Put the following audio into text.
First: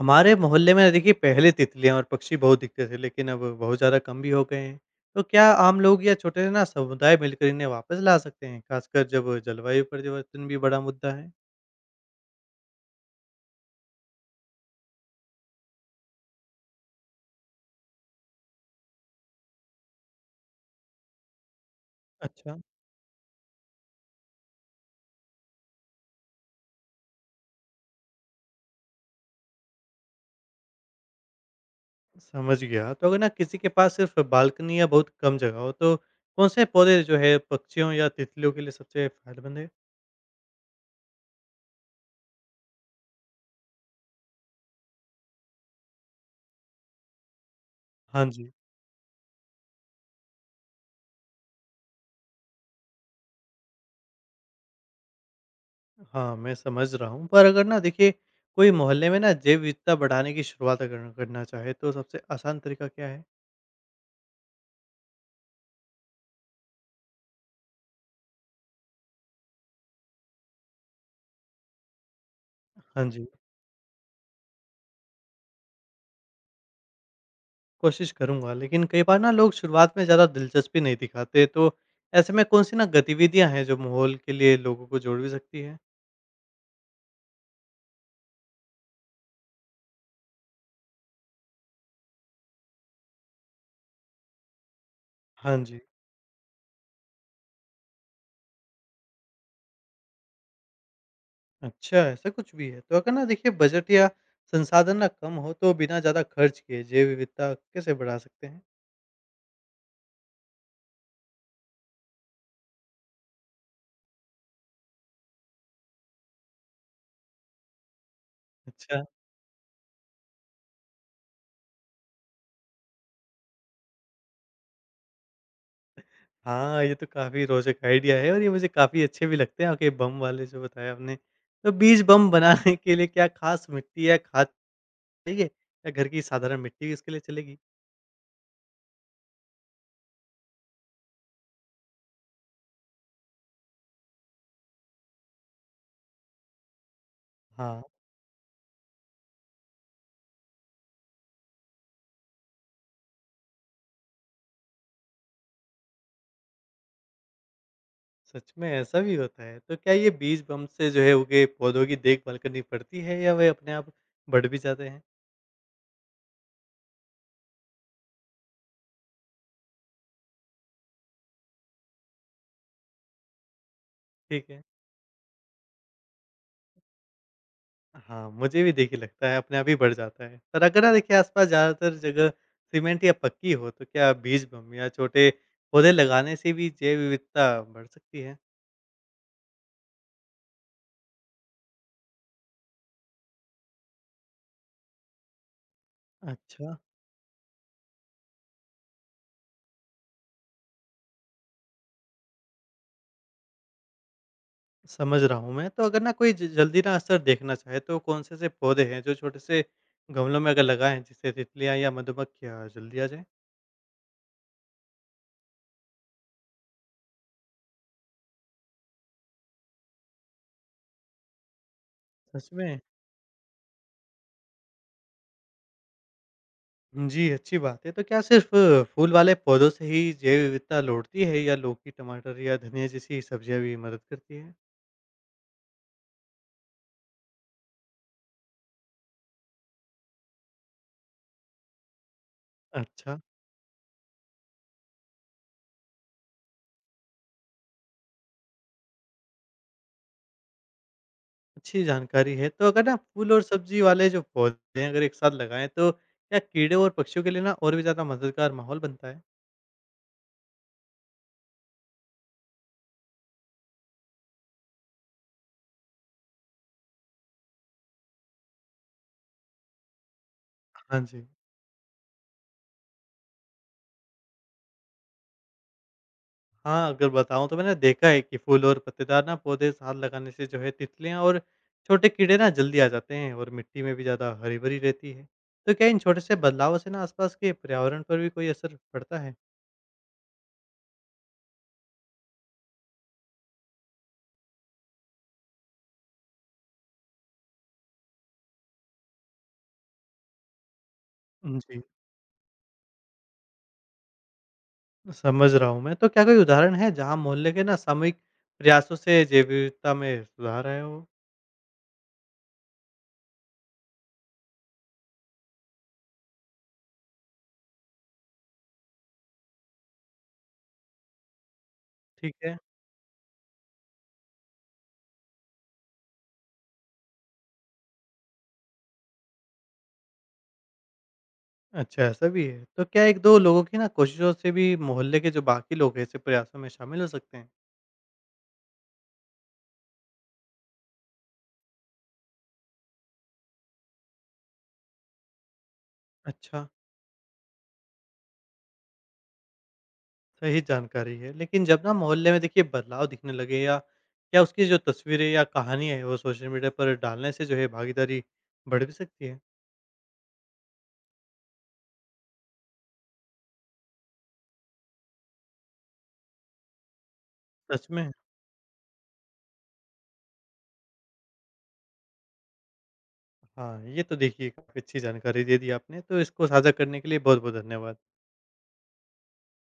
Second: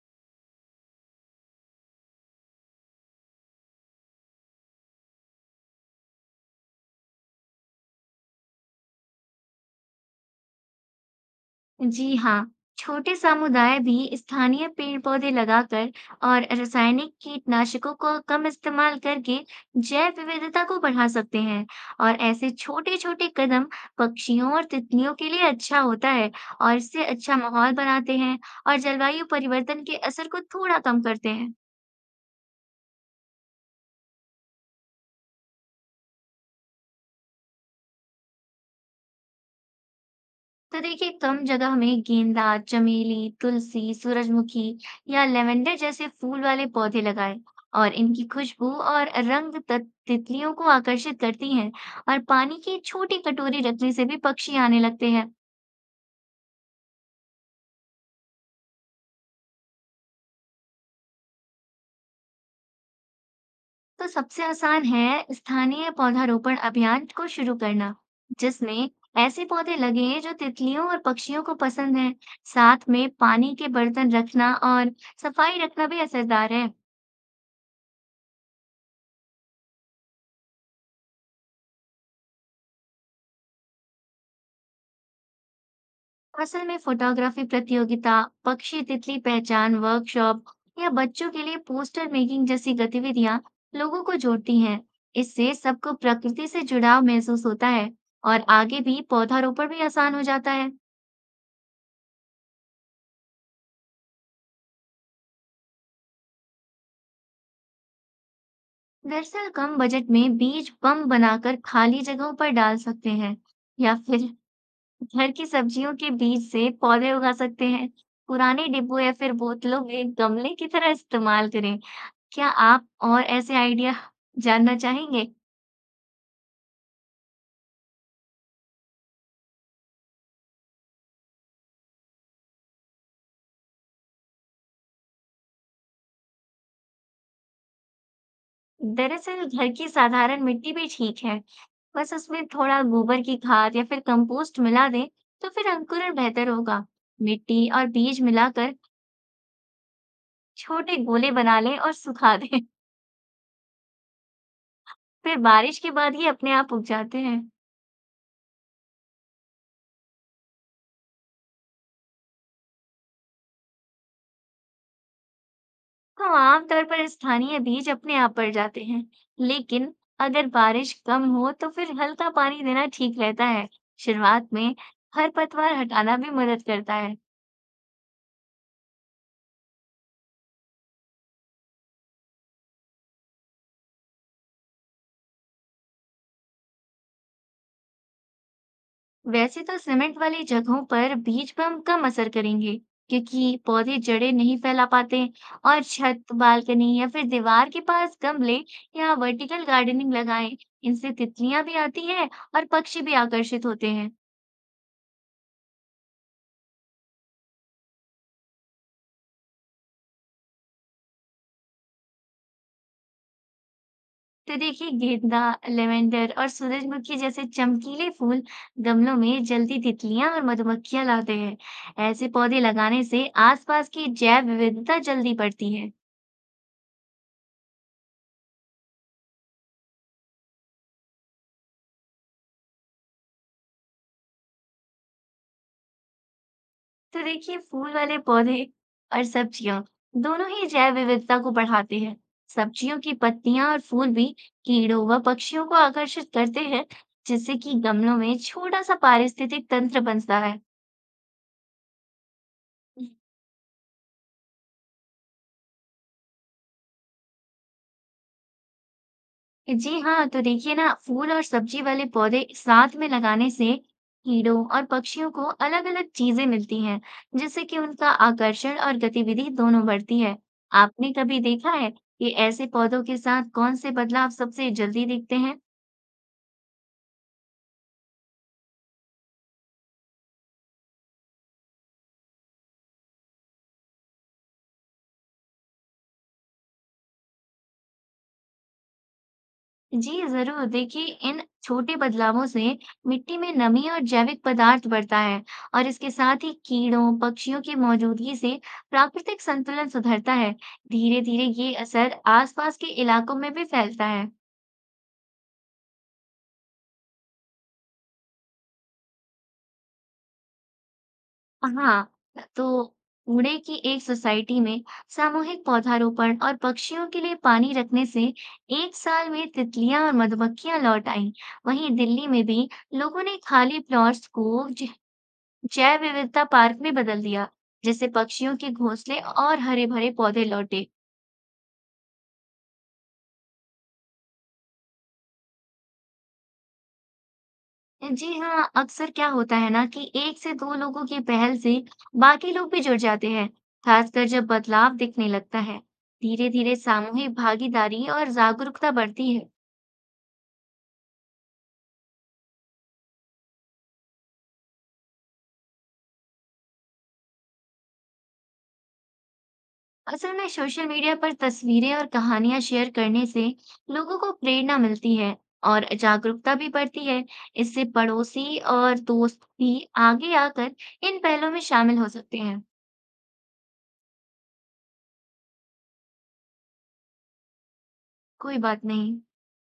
हमारे मोहल्ले में देखिए पहले तितलियां और पक्षी बहुत दिखते थे लेकिन अब बहुत ज़्यादा कम भी हो गए हैं। तो क्या आम लोग या छोटे ना समुदाय मिलकर इन्हें वापस ला सकते हैं, खासकर जब जलवायु परिवर्तन भी बड़ा मुद्दा है? जी हाँ, छोटे समुदाय भी स्थानीय पेड़-पौधे लगाकर और रासायनिक कीटनाशकों का कम इस्तेमाल करके जैव विविधता को बढ़ा सकते हैं। और ऐसे अच्छा, छोटे-छोटे कदम पक्षियों और तितलियों के लिए अच्छा होता है और इससे अच्छा माहौल बनाते हैं और जलवायु परिवर्तन के असर को थोड़ा कम करते हैं। समझ गया। तो अगर ना किसी के पास सिर्फ बालकनी या बहुत कम जगह हो, तो कौन से पौधे जो है पक्षियों या तितलियों के लिए सबसे फायदेमंद है? तो देखिए, कम जगह में गेंदा, चमेली, तुलसी, सूरजमुखी या लेवेंडर जैसे फूल वाले पौधे लगाएं। और हाँ इनकी जी। खुशबू और रंग तितलियों को आकर्षित करती हैं और पानी की छोटी कटोरी रखने से भी पक्षी आने लगते हैं। हाँ, मैं समझ रहा हूँ। पर अगर ना देखिए कोई मोहल्ले में ना जैव विविधता बढ़ाने की शुरुआत अगर करना चाहे, तो सबसे आसान तरीका क्या है? तो सबसे आसान है स्थानीय पौधारोपण अभियान को शुरू करना, जिसमें ऐसे पौधे लगे जो तितलियों और पक्षियों को पसंद हैं। साथ हाँ में जी। पानी के बर्तन रखना और सफाई रखना भी असरदार है। कोशिश करूँगा, लेकिन कई बार ना लोग शुरुआत में ज़्यादा दिलचस्पी नहीं दिखाते, तो ऐसे में कौन-सी ना गतिविधियाँ हैं जो माहौल के लिए लोगों को जोड़ भी सकती है? असल में फोटोग्राफी प्रतियोगिता, पक्षी तितली पहचान वर्कशॉप या बच्चों के लिए पोस्टर मेकिंग जैसी गतिविधियां लोगों को जोड़ती हैं। इससे हाँ जी। सबको प्रकृति से जुड़ाव महसूस होता है और आगे भी पौधारोपण भी आसान हो जाता है। अच्छा, ऐसा कुछ भी है। तो अगर ना देखिए बजट या संसाधन ना कम हो, तो बिना ज़्यादा खर्च किए जैव विविधता कैसे बढ़ा सकते हैं? दरअसल कम बजट में बीज बम बनाकर खाली जगहों पर डाल सकते हैं या फिर घर की सब्जियों के बीज से पौधे उगा सकते हैं। पुराने डिब्बों अच्छा। या फिर बोतलों में गमले की तरह इस्तेमाल करें। क्या आप और ऐसे आइडिया जानना चाहेंगे? हाँ, ये तो काफ़ी रोचक आइडिया है और ये मुझे काफ़ी अच्छे भी लगते हैं, आपके बम वाले जो बताए आपने। तो बीज बम बनाने के लिए क्या खास मिट्टी या खाद चाहिए, या घर की साधारण मिट्टी भी इसके लिए चलेगी? दरअसल घर की साधारण मिट्टी भी ठीक है। बस उसमें थोड़ा गोबर की खाद या फिर कंपोस्ट मिला दें तो फिर अंकुरण बेहतर होगा। मिट्टी हाँ। और बीज मिलाकर छोटे गोले बना लें और सुखा दें। फिर बारिश के बाद ही अपने आप उग जाते हैं। सच में ऐसा भी होता है? तो क्या ये बीज बम से जो है उगे पौधों की देखभाल करनी पड़ती है या वे अपने आप बढ़ भी जाते हैं? तो आमतौर पर स्थानीय बीज अपने आप बढ़ जाते हैं। लेकिन अगर बारिश कम हो तो फिर हल्का पानी देना ठीक रहता है। शुरुआत ठीक है। में खरपतवार हटाना भी मदद करता है। हाँ, मुझे भी देखिए लगता है अपने आप ही बढ़ जाता है। पर अगर ना देखिए आस-पास ज़्यादातर जगह सीमेंट या पक्की हो, तो क्या बीज बम या छोटे पौधे लगाने से भी जैव विविधता बढ़ सकती है? वैसे तो सीमेंट वाली जगहों पर बीज बम कम असर करेंगे क्योंकि पौधे जड़ें नहीं फैला पाते। और छत, अच्छा, बालकनी या फिर दीवार के पास गमले या वर्टिकल गार्डनिंग लगाएं। इनसे तितलियां भी आती हैं और पक्षी भी आकर्षित होते हैं। समझ रहा हूँ मैं। तो अगर ना कोई ज जल्दी ना असर देखना चाहे, तो कौन से ऐसे पौधे हैं जो छोटे से गमलों में अगर लगाएँ जिससे तितलियाँ या मधुमक्खियाँ जल्दी आ जाएँ? तो देखिए, गेंदा, लेवेंडर और सूरजमुखी जैसे चमकीले फूल गमलों में जल्दी तितलियां और मधुमक्खियां लाते हैं। ऐसे सच पौधे में? लगाने से आसपास की जैव विविधता जल्दी बढ़ती है। जी, अच्छी बात है। तो क्या सिर्फ़ फूल वाले पौधों से ही जैव विविधता लौटती है, या लौकी, टमाटर या धनिया जैसी सब्जियाँ भी मदद करती हैं? तो देखिए, फूल वाले पौधे और सब्जियां दोनों ही जैव विविधता को बढ़ाते हैं। सब्जियों की अच्छा, पत्तियां और फूल भी कीड़ों व पक्षियों को आकर्षित करते हैं, जिससे कि गमलों में छोटा सा पारिस्थितिक तंत्र बनता है। अच्छी जानकारी है। तो अगर ना फूल और सब्जी वाले जो पौधे हैं अगर एक साथ लगाएँ, तो क्या कीड़े और पक्षियों के लिए ना और भी ज़्यादा मददगार माहौल बनता है? जी हाँ, तो देखिए ना, फूल और सब्जी वाले पौधे साथ में लगाने से कीड़ों और पक्षियों को अलग अलग चीजें मिलती हैं, जिससे कि उनका आकर्षण और गतिविधि दोनों बढ़ती है। हाँ आपने जी। कभी देखा है कि ऐसे पौधों के साथ कौन से बदलाव सबसे जल्दी दिखते हैं? हाँ, अगर बताऊँ तो मैंने देखा है कि फूल और पत्तेदार ना पौधे साथ लगाने से जो है तितलियाँ और छोटे कीड़े ना जल्दी आ जाते हैं और मिट्टी में भी ज़्यादा हरी-भरी रहती है। तो क्या इन छोटे से बदलावों से ना आसपास के पर्यावरण पर भी कोई असर पड़ता है? जी जरूर, देखिए इन छोटे बदलावों से मिट्टी में नमी और जैविक पदार्थ बढ़ता है। और इसके साथ ही कीड़ों पक्षियों की मौजूदगी से प्राकृतिक संतुलन सुधरता है। धीरे धीरे ये जी, असर आसपास के इलाकों में भी फैलता है। समझ रहा हूँ मैं। तो क्या कोई उदाहरण है जहाँ मोहल्ले के ना सामूहिक प्रयासों से जैव विविधता में सुधार आया हो? हाँ, तो पुणे की एक सोसाइटी में सामूहिक पौधारोपण और पक्षियों के लिए पानी रखने से 1 साल में तितलियां और मधुमक्खियां लौट आईं। वहीं दिल्ली ठीक में है। भी लोगों ने खाली प्लॉट्स को जैव विविधता पार्क में बदल दिया, जिससे पक्षियों के घोंसले और हरे भरे पौधे लौटे। अच्छा, ऐसा भी है। तो क्या 1-2 लोगों की ना कोशिशों से भी मोहल्ले के जो बाकी लोग हैं ऐसे प्रयासों में शामिल हो सकते हैं? जी हाँ, अक्सर क्या होता है ना कि 1 से 2 लोगों की पहल से बाकी लोग भी जुड़ जाते हैं। खासकर जब बदलाव दिखने लगता है, धीरे अच्छा। धीरे सामूहिक भागीदारी और जागरूकता बढ़ती है। सही जानकारी है। लेकिन जब ना मोहल्ले में देखिए बदलाव दिखने लगे, या क्या उसकी जो तस्वीरें या कहानियाँ हैं वो सोशल मीडिया पर डालने से जो है भागीदारी बढ़ भी सकती है? असल में सोशल मीडिया पर तस्वीरें और कहानियां शेयर करने से लोगों को प्रेरणा मिलती है और जागरूकता भी बढ़ती है। इससे सच में? पड़ोसी और दोस्त भी आगे आकर इन पहलों में शामिल हो सकते हैं। हाँ, ये तो देखिए काफ़ी अच्छी जानकारी दे दी आपने। तो इसको साझा करने के लिए बहुत-बहुत धन्यवाद। कोई बात नहीं।